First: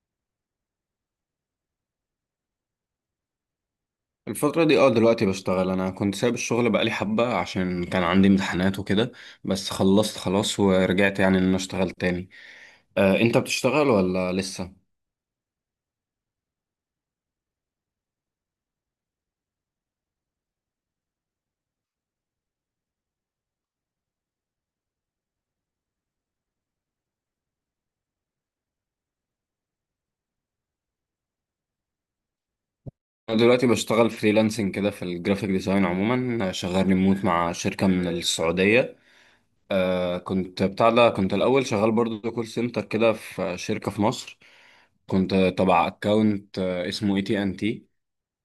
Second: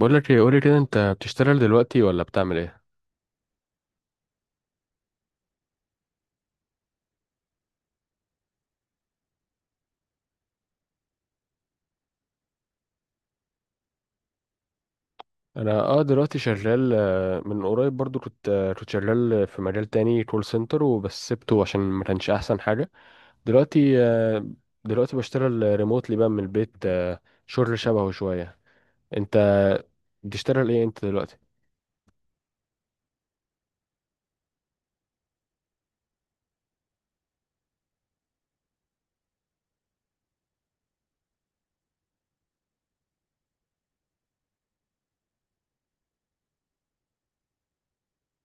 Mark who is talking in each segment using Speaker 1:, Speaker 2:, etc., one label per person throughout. Speaker 1: بقول لك ايه؟ قولي كده، انت بتشتغل دلوقتي ولا بتعمل ايه؟
Speaker 2: الفترة دي دلوقتي بشتغل. انا كنت سايب الشغل بقالي حبة عشان كان عندي امتحانات وكده. بس خلصت خلاص ورجعت يعني ان انا اشتغل تاني. آه انت بتشتغل ولا لسه؟
Speaker 1: انا اه دلوقتي شغال. من قريب برضو كنت شغال في مجال تاني، كول سنتر، وبس سبته عشان ما كانش احسن حاجه. دلوقتي آه، دلوقتي بشتغل ريموتلي بقى من البيت. شغل شبهه شويه. انت بتشتغل ايه انت دلوقتي؟
Speaker 2: انا دلوقتي بشتغل فريلانسنج كده في الجرافيك ديزاين عموما، آه، شغال ريموت مع شركة من السعودية. آه كنت بتاع ده، كنت الاول شغال برضه كول سنتر كده في شركة في مصر. كنت تبع اكونت اسمه اي تي ان تي.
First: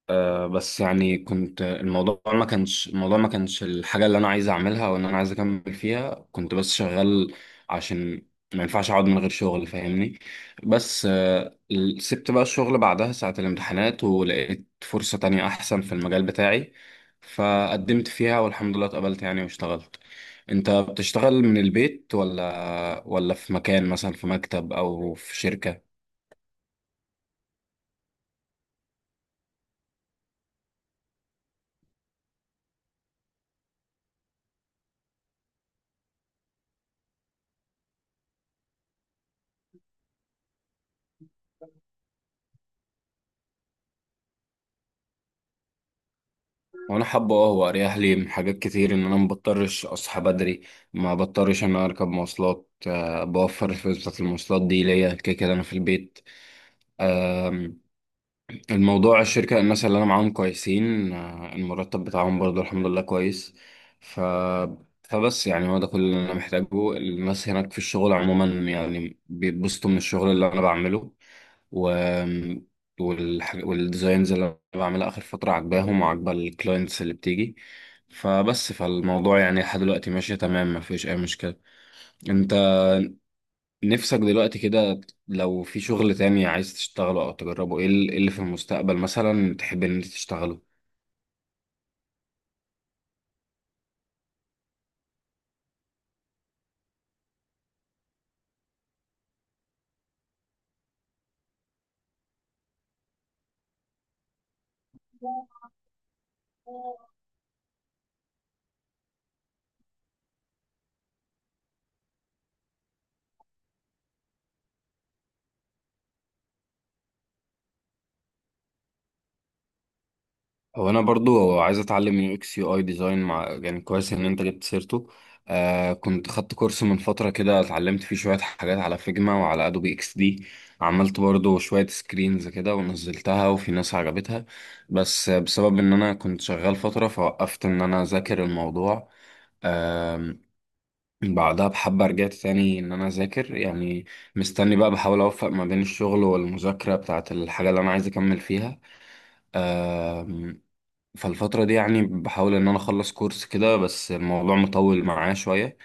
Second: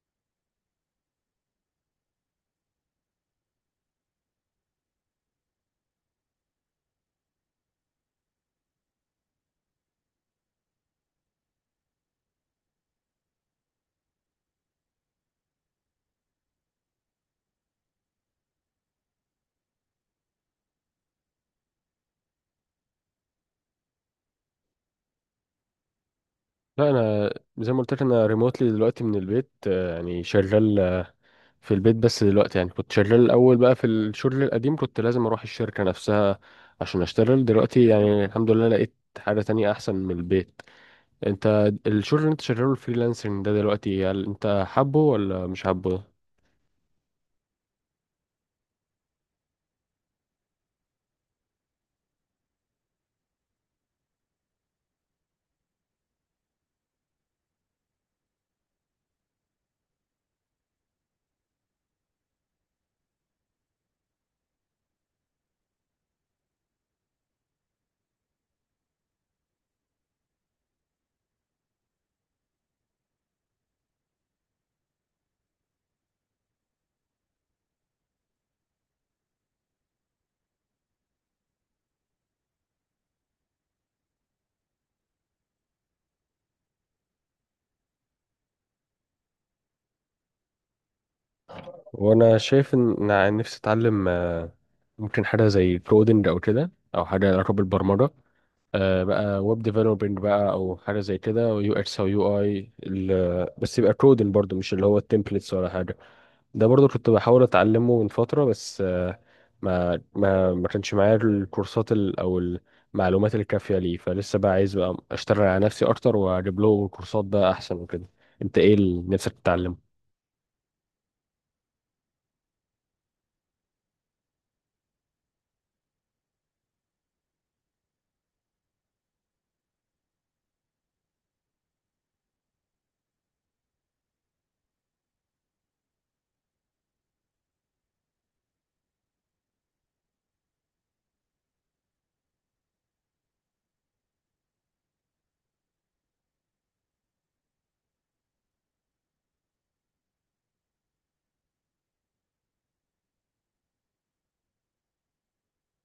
Speaker 2: بس يعني كنت الموضوع ما كانش الحاجة اللي أنا عايز أعملها وإن أنا عايز أكمل فيها، كنت بس شغال عشان ما ينفعش أقعد من غير شغل، فاهمني. بس سبت بقى الشغل بعدها ساعة الامتحانات ولقيت فرصة تانية أحسن في المجال بتاعي، فقدمت فيها والحمد لله اتقبلت يعني واشتغلت. أنت بتشتغل من البيت ولا في مكان مثلا في مكتب أو في شركة؟
Speaker 1: لا، انا زي ما قلت لك، انا ريموتلي دلوقتي من البيت، يعني شغال في البيت. بس دلوقتي يعني كنت شغال الأول بقى في الشغل القديم، كنت لازم أروح الشركة نفسها عشان أشتغل. دلوقتي يعني الحمد لله لقيت حاجة تانية أحسن من البيت. أنت الشغل اللي أنت شغاله، الفريلانسنج ده دلوقتي، هل أنت حابه ولا مش حابه؟
Speaker 2: وانا حابه اه، هو اريح لي من حاجات كتير، ان انا ما بضطرش اصحى بدري، ما بضطرش ان انا اركب مواصلات، آه، بوفر الفلوس بتاعت المواصلات دي ليا، كده كده انا في البيت. الموضوع الشركة الناس اللي أنا معاهم كويسين، آه، المرتب بتاعهم برضو الحمد لله كويس. ف... فبس يعني هو ده كل اللي أنا محتاجه. الناس هناك في الشغل عموما يعني بيتبسطوا من الشغل اللي أنا بعمله، و... والديزاينز اللي أنا بعملها آخر فترة عاجباهم وعاجبة الكلاينتس اللي بتيجي. فالموضوع يعني لحد دلوقتي ماشي تمام، مفيش أي مشكلة. أنت نفسك دلوقتي كده لو في شغل تاني عايز تشتغله او تجربه، إيه اللي في المستقبل مثلا تحب ان انت تشتغله؟
Speaker 1: وأنا شايف إن أنا نفسي أتعلم، ممكن حاجة زي كودنج أو كده، أو حاجة لها علاقة بالبرمجة. بقى ويب ديفلوبينج بقى، أو حاجة زي كده، ويو إكس أو يو آي. بس يبقى كودنج برضه، مش اللي هو التمبلتس ولا حاجة. ده برضو كنت بحاول اتعلمه من فترة، بس ما كانش معايا الكورسات او المعلومات الكافية ليه. فلسه بقى عايز بقى اشتغل على نفسي اكتر واجيب له كورسات بقى احسن وكده. انت ايه اللي نفسك تتعلمه؟
Speaker 2: هو انا برضو عايز اتعلم من يو اكس يو اي ديزاين، مع يعني كويس ان انت جبت سيرته. آه كنت خدت كورس من فترة كده، اتعلمت فيه شوية حاجات على فيجما وعلى ادوبي اكس دي. عملت برضو شوية سكرينز كده ونزلتها وفي ناس عجبتها. بس بسبب ان انا كنت شغال فترة، فوقفت ان انا اذاكر الموضوع. بعدها بحبة رجعت تاني إن أنا أذاكر يعني. مستني بقى، بحاول أوفق ما بين الشغل والمذاكرة بتاعة الحاجة اللي أنا عايز أكمل فيها. آم، فالفترة دي يعني بحاول إن أنا أخلص كورس كده، بس الموضوع مطول معايا شوية.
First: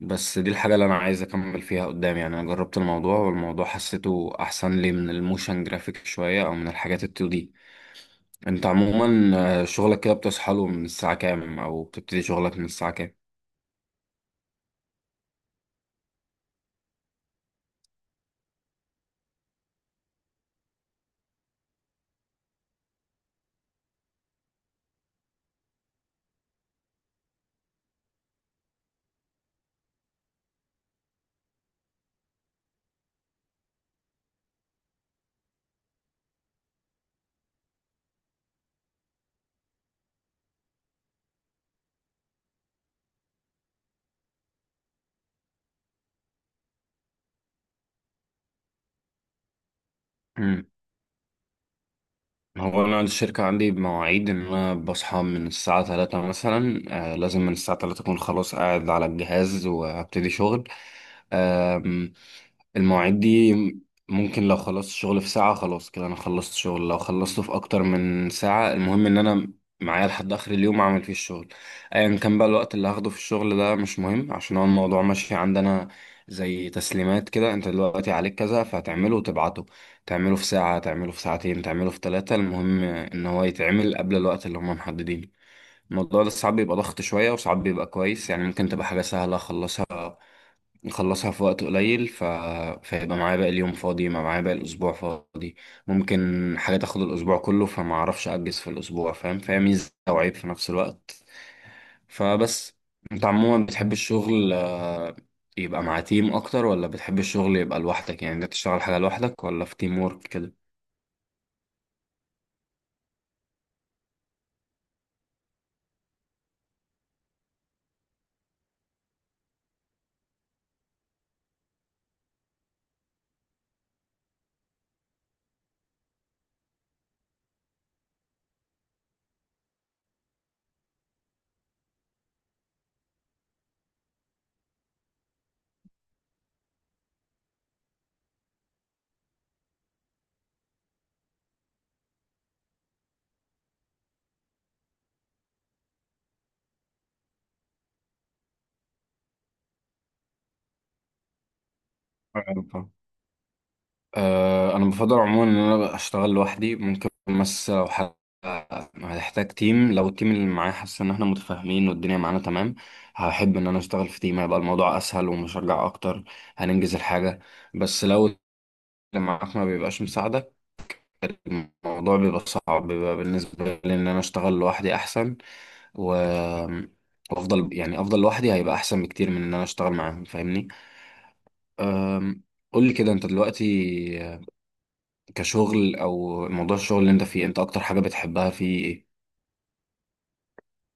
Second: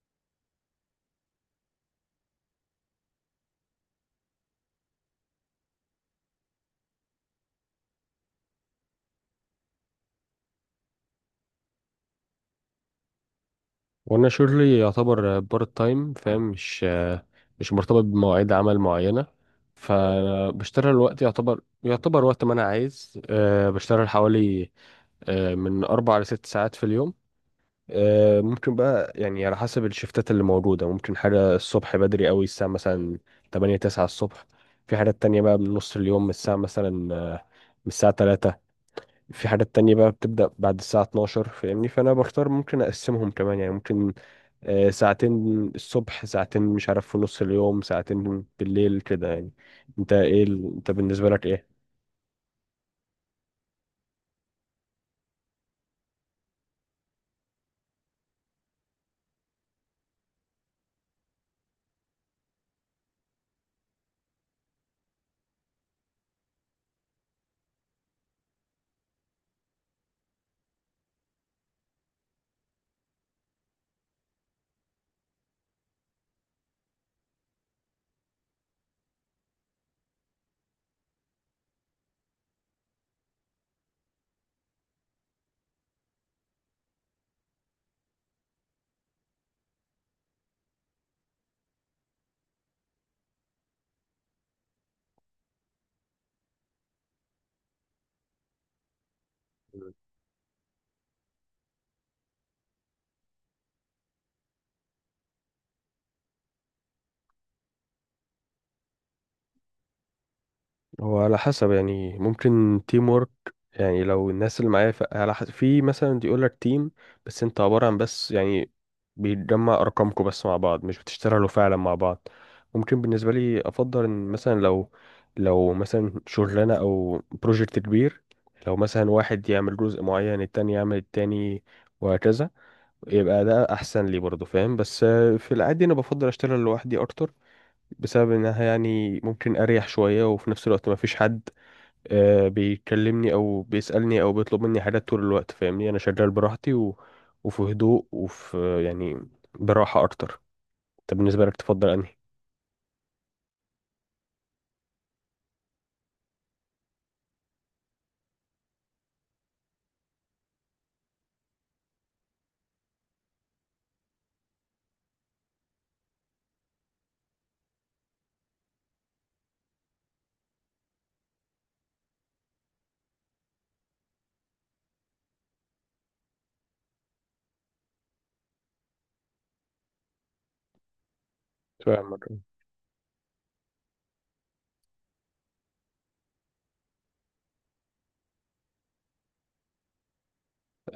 Speaker 2: بس دي الحاجة اللي أنا عايز أكمل فيها قدام. يعني أنا جربت الموضوع والموضوع حسيته أحسن لي من الموشن جرافيك شوية أو من الحاجات التو دي. أنت عموما آه، شغلك كده بتصحى له من الساعة كام أو بتبتدي شغلك من الساعة كام؟
Speaker 1: وانا شغلي يعتبر بارت تايم، فاهم، مش مش مرتبط بمواعيد عمل معينة. فبشتغل وقت، يعتبر وقت ما انا عايز. بشتغل حوالي، من اربع لست ساعات في اليوم. ممكن بقى يعني على حسب الشفتات اللي موجودة، ممكن حاجة الصبح بدري قوي، الساعة مثلا تمانية تسعة الصبح. في حاجات تانية بقى من نص اليوم، من الساعة مثلا، من الساعة تلاتة. في حاجات تانية بقى بتبدأ بعد الساعة اتناشر، فاهمني. فأنا بختار، ممكن أقسمهم كمان، يعني ممكن ساعتين الصبح، ساعتين مش عارف في نص اليوم، ساعتين بالليل كده يعني. أنت إيه أنت بالنسبة لك إيه؟
Speaker 2: هو أنا الشركة عندي بمواعيد، إن أنا بصحى من الساعة تلاتة مثلا. آه لازم من الساعة تلاتة أكون خلاص قاعد على الجهاز وأبتدي شغل. آم، المواعيد دي ممكن لو خلصت شغل في ساعة خلاص كده أنا خلصت شغل، لو خلصته في أكتر من ساعة المهم إن أنا معايا لحد آخر اليوم أعمل فيه الشغل. أيا كان بقى الوقت اللي هاخده في الشغل ده مش مهم، عشان هو الموضوع ماشي عندنا زي تسليمات كده. أنت دلوقتي عليك كذا فهتعمله وتبعته، تعمله في ساعة، تعمله في ساعتين، تعمله في ثلاثة، المهم إن هو يتعمل قبل الوقت اللي هما محددينه. الموضوع ده ساعات بيبقى ضغط شوية وساعات بيبقى كويس. يعني ممكن تبقى حاجة سهلة أخلصها، أخلصها في وقت قليل، فيبقى معايا باقي اليوم فاضي، يبقى معايا باقي الأسبوع فاضي. ممكن حاجة تاخد الأسبوع كله فما أعرفش أجز في الأسبوع، فاهم؟ فهي ميزة وعيب في نفس الوقت. فبس. أنت عموما بتحب الشغل آه، يبقى مع تيم أكتر ولا بتحب الشغل يبقى لوحدك؟ يعني أنت تشتغل حاجة لوحدك ولا في تيم وورك
Speaker 1: هو على حسب، يعني ممكن تيم وورك، يعني لو الناس اللي معايا على حسب. في مثلا يقول لك تيم، بس انت عبارة عن، بس يعني بيتجمع ارقامكم بس مع بعض، مش بتشتغلوا فعلا مع بعض. ممكن بالنسبة لي افضل ان مثلا لو مثلا شغلانة او بروجكت كبير، لو مثلا واحد يعمل جزء معين، التاني يعمل التاني، وهكذا، يبقى ده احسن لي برضه، فاهم. بس في العادي انا بفضل اشتغل لوحدي اكتر، بسبب انها يعني ممكن اريح شوية، وفي نفس الوقت ما فيش حد بيكلمني او بيسألني او بيطلب مني حاجات طول الوقت، فاهمني. انا شغال براحتي و... وفي هدوء، وفي يعني براحة اكتر. طب بالنسبة لك تفضل انهي؟
Speaker 2: كده؟ آه، انا بفضل عموما ان انا اشتغل لوحدي. ممكن بس لو حد، هتحتاج تيم. لو التيم اللي معايا حاسس ان احنا متفاهمين والدنيا معانا تمام، هحب ان انا اشتغل في تيم، هيبقى الموضوع اسهل ومشجع اكتر، هننجز الحاجة. بس لو اللي معاك ما بيبقاش مساعدك الموضوع بيبقى صعب، بيبقى بالنسبة لي ان انا اشتغل لوحدي احسن. و وافضل يعني افضل لوحدي هيبقى احسن بكتير من ان انا اشتغل معاهم، فاهمني.
Speaker 1: فاهمك،
Speaker 2: قول لي كده انت دلوقتي كشغل او موضوع الشغل اللي انت فيه، انت اكتر حاجه بتحبها فيه ايه؟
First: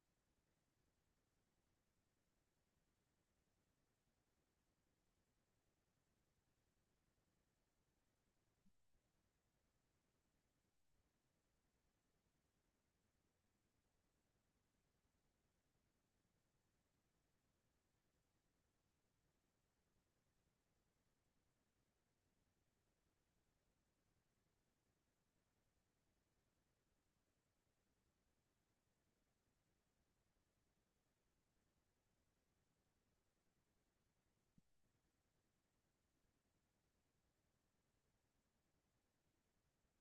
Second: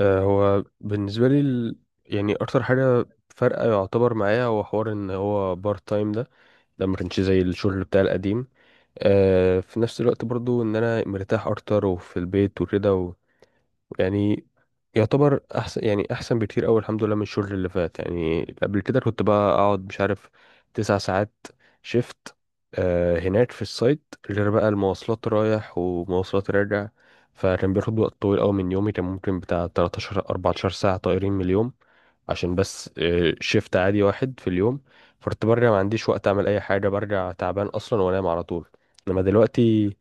Speaker 1: آه. هو بالنسبة لي يعني اكتر حاجة فارقة يعتبر معايا هو حوار ان هو بارت تايم ده. ما كانش زي الشغل بتاع القديم. في نفس الوقت برضو ان انا مرتاح اكتر وفي البيت وكده، يعني يعتبر احسن، يعني احسن بكتير قوي الحمد لله من الشغل اللي فات. يعني قبل كده كنت بقى اقعد، مش عارف، 9 ساعات شيفت هناك في السايت، غير بقى المواصلات رايح ومواصلات راجع. فكان بياخد وقت طويل قوي من يومي، كان ممكن بتاع 13 14 ساعة طايرين من اليوم، عشان بس شيفت عادي واحد في اليوم. فكنت برجع ما عنديش وقت اعمل اي حاجة، برجع تعبان اصلا وانام على طول. انما دلوقتي،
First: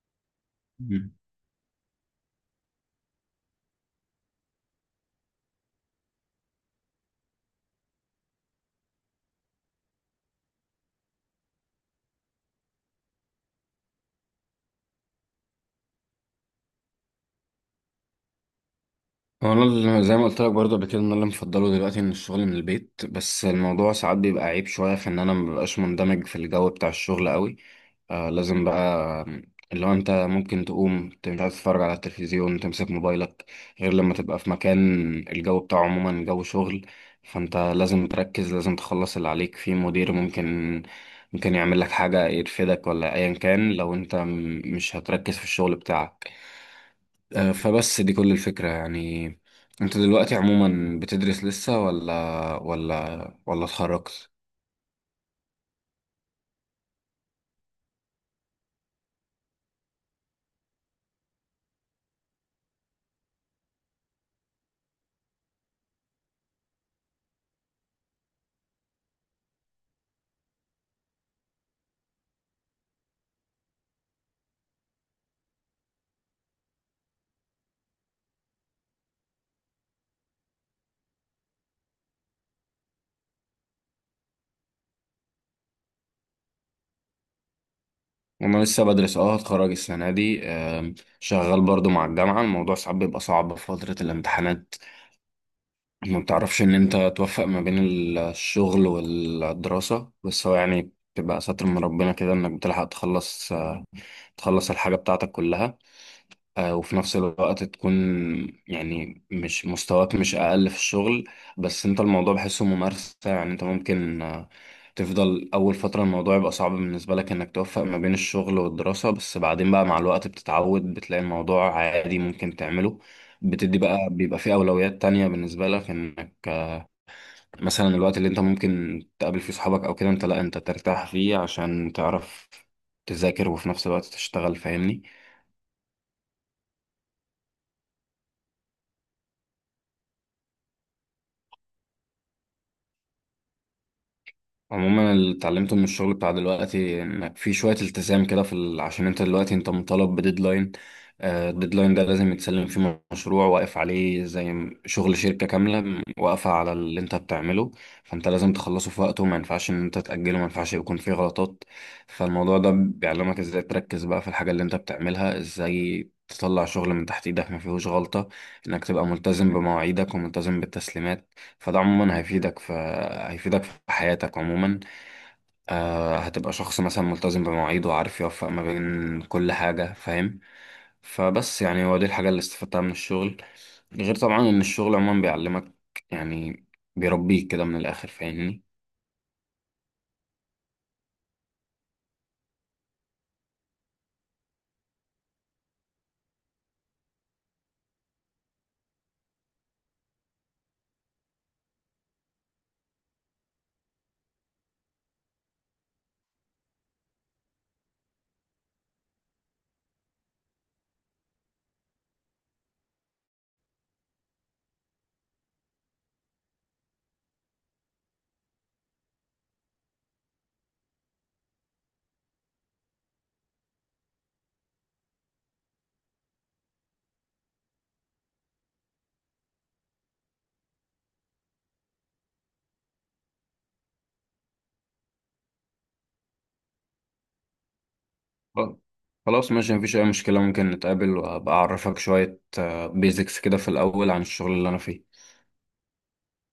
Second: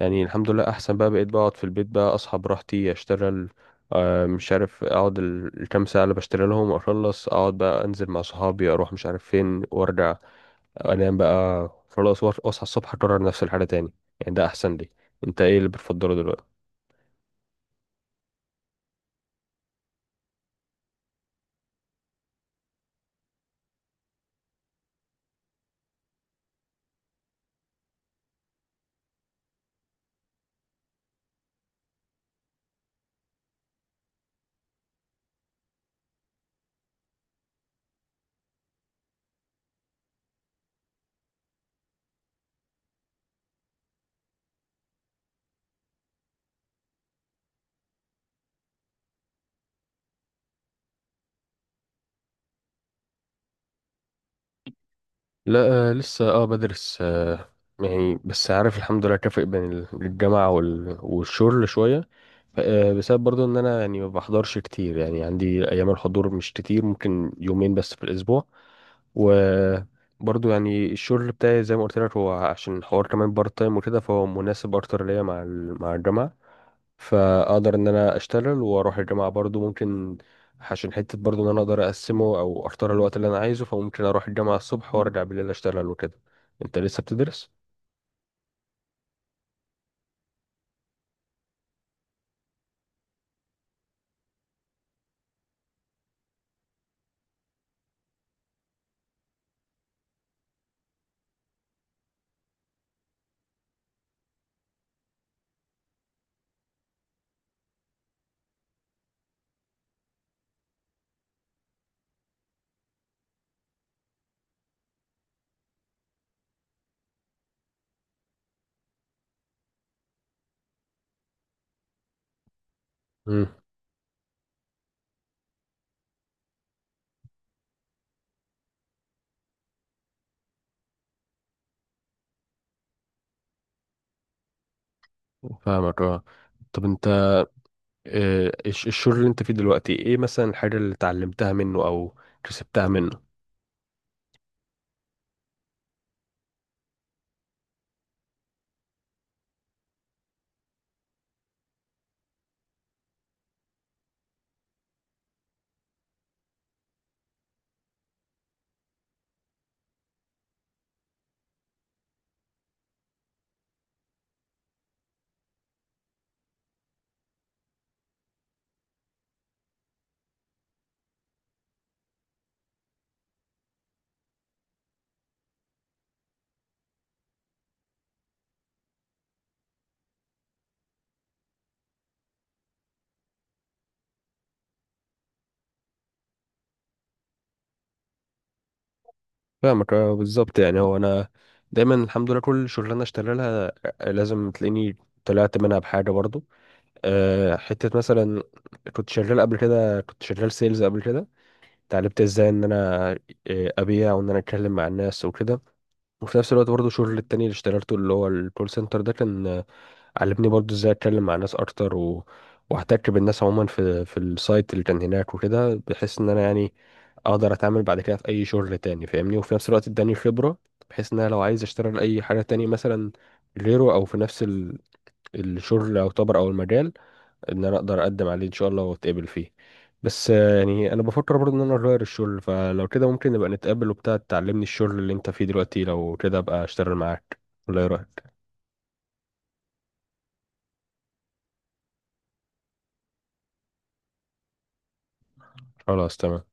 Speaker 1: يعني الحمد لله احسن بقى،
Speaker 2: مم.
Speaker 1: بقيت بقعد في البيت بقى، اصحى براحتي، اشتغل. مش عارف اقعد الكام ساعه اللي بشتغل لهم، اخلص، اقعد بقى، انزل مع صحابي، اروح مش عارف فين، وارجع انام بقى خلاص، واصحى الصبح اكرر نفس الحاجه تاني. يعني ده احسن لي. انت ايه اللي بتفضله دلوقتي؟
Speaker 2: انا زي ما قلت لك برضه قبل كده، ان انا اللي مفضله دلوقتي ان الشغل من البيت. بس الموضوع ساعات بيبقى عيب شويه في ان انا مببقاش مندمج في الجو بتاع الشغل قوي. آه لازم بقى، اللي هو انت ممكن تقوم، انت مش عايز تتفرج على التلفزيون، تمسك موبايلك، غير لما تبقى في مكان الجو بتاعه عموما جو شغل، فانت لازم تركز، لازم تخلص اللي عليك، في مدير ممكن يعمل لك حاجة يرفدك ولا ايا كان لو انت مش هتركز في الشغل بتاعك. آه فبس دي كل الفكرة يعني. انت دلوقتي عموما بتدرس لسه ولا اتخرجت؟
Speaker 1: لا، لسه بدرس. يعني بس عارف الحمد لله، كافئ بين الجامعة والشغل شوية. بسبب برضو ان انا يعني ما بحضرش كتير، يعني عندي ايام الحضور مش كتير، ممكن يومين بس في الاسبوع. وبرضو يعني الشغل بتاعي زي ما قلت لك، هو عشان حوار كمان بارت تايم وكده، فهو مناسب اكتر ليا مع مع الجامعه. فاقدر ان انا اشتغل واروح الجامعه برضو. ممكن عشان حته برضو ان انا اقدر اقسمه او اختار الوقت اللي انا عايزه، فممكن اروح الجامعه الصبح وارجع بالليل اشتغل وكده. انت لسه بتدرس؟
Speaker 2: انا لسه بدرس اه، هتخرج السنه دي. شغال برضو مع الجامعه. الموضوع ساعات بيبقى صعب في فتره الامتحانات، ما بتعرفش ان انت توفق ما بين الشغل والدراسه. بس هو يعني بتبقى ستر من ربنا كده انك بتلحق تخلص، تخلص الحاجه بتاعتك كلها، آه، وفي نفس الوقت تكون يعني مش، مستواك مش أقل في الشغل. بس أنت الموضوع بحسه ممارسة. يعني أنت ممكن آه، تفضل أول فترة الموضوع يبقى صعب بالنسبة لك إنك توفق ما بين الشغل والدراسة، بس بعدين بقى مع الوقت بتتعود، بتلاقي الموضوع عادي ممكن تعمله.
Speaker 1: امم.
Speaker 2: بتدي بقى، بيبقى فيه أولويات تانية بالنسبة لك، إنك آه، مثلا الوقت اللي أنت ممكن تقابل فيه صحابك أو كده أنت لأ، أنت ترتاح فيه عشان تعرف تذاكر وفي نفس الوقت تشتغل، فاهمني.
Speaker 1: فاهمك، اه. طب انت، الشغل اللي انت فيه دلوقتي، ايه مثلا الحاجه اللي اتعلمتها منه او كسبتها منه؟
Speaker 2: عموما اللي اتعلمته من الشغل بتاع دلوقتي انك في شوية التزام كده، عشان انت دلوقتي انت مطالب بديدلاين. آه، الديدلاين ده لازم يتسلم فيه مشروع واقف عليه زي شغل شركة كاملة واقفة على اللي انت بتعمله. فانت لازم تخلصه في وقته، ما ينفعش ان انت تأجله، ما ينفعش يكون فيه غلطات. فالموضوع ده بيعلمك ازاي تركز بقى في الحاجة اللي انت بتعملها، ازاي تطلع شغل من تحت ايدك ما فيهوش غلطة، انك تبقى ملتزم بمواعيدك وملتزم بالتسليمات. فده عموما هيفيدك في حياتك عموما. آه هتبقى شخص مثلا ملتزم بمواعيده وعارف يوفق ما بين كل حاجة، فاهم؟ فبس يعني هو دي الحاجة اللي استفدتها من الشغل. غير طبعا إن الشغل عموما بيعلمك يعني، بيربيك كده من الآخر، فاهمني.
Speaker 1: فاهمك، اه، بالظبط. يعني هو انا دايما الحمد لله كل شغلانه اشتغل لها لازم تلاقيني طلعت منها بحاجه برضو. أه، حته مثلا كنت شغال قبل كده، كنت شغال سيلز قبل كده. اتعلمت ازاي ان انا ابيع، وان انا اتكلم مع الناس وكده. وفي نفس الوقت برضو الشغل التاني اللي اشتغلته، اللي هو الكول سنتر ده، كان علمني برضو ازاي اتكلم مع ناس اكتر، واحتك بالناس عموما في السايت اللي كان هناك وكده، بحيث ان انا يعني اقدر اتعامل بعد كده في اي شغل تاني، فاهمني. وفي نفس الوقت اداني خبرة، بحيث ان انا لو عايز اشتغل اي حاجة تاني مثلا غيره، او في نفس الشغل او طبر او المجال، ان انا اقدر اقدم عليه ان شاء الله واتقبل فيه. بس يعني انا بفكر برضه ان انا اغير الشغل، فلو كده ممكن نبقى نتقابل وبتاع تعلمني الشغل اللي انت فيه دلوقتي، لو كده ابقى اشتغل معاك، ولا ايه رايك؟
Speaker 2: خلاص خلاص، ماشي مفيش أي مشكلة. ممكن نتقابل وأبقى أعرفك شوية بيزكس كده في الأول عن الشغل اللي أنا فيه.
Speaker 1: خلاص تمام.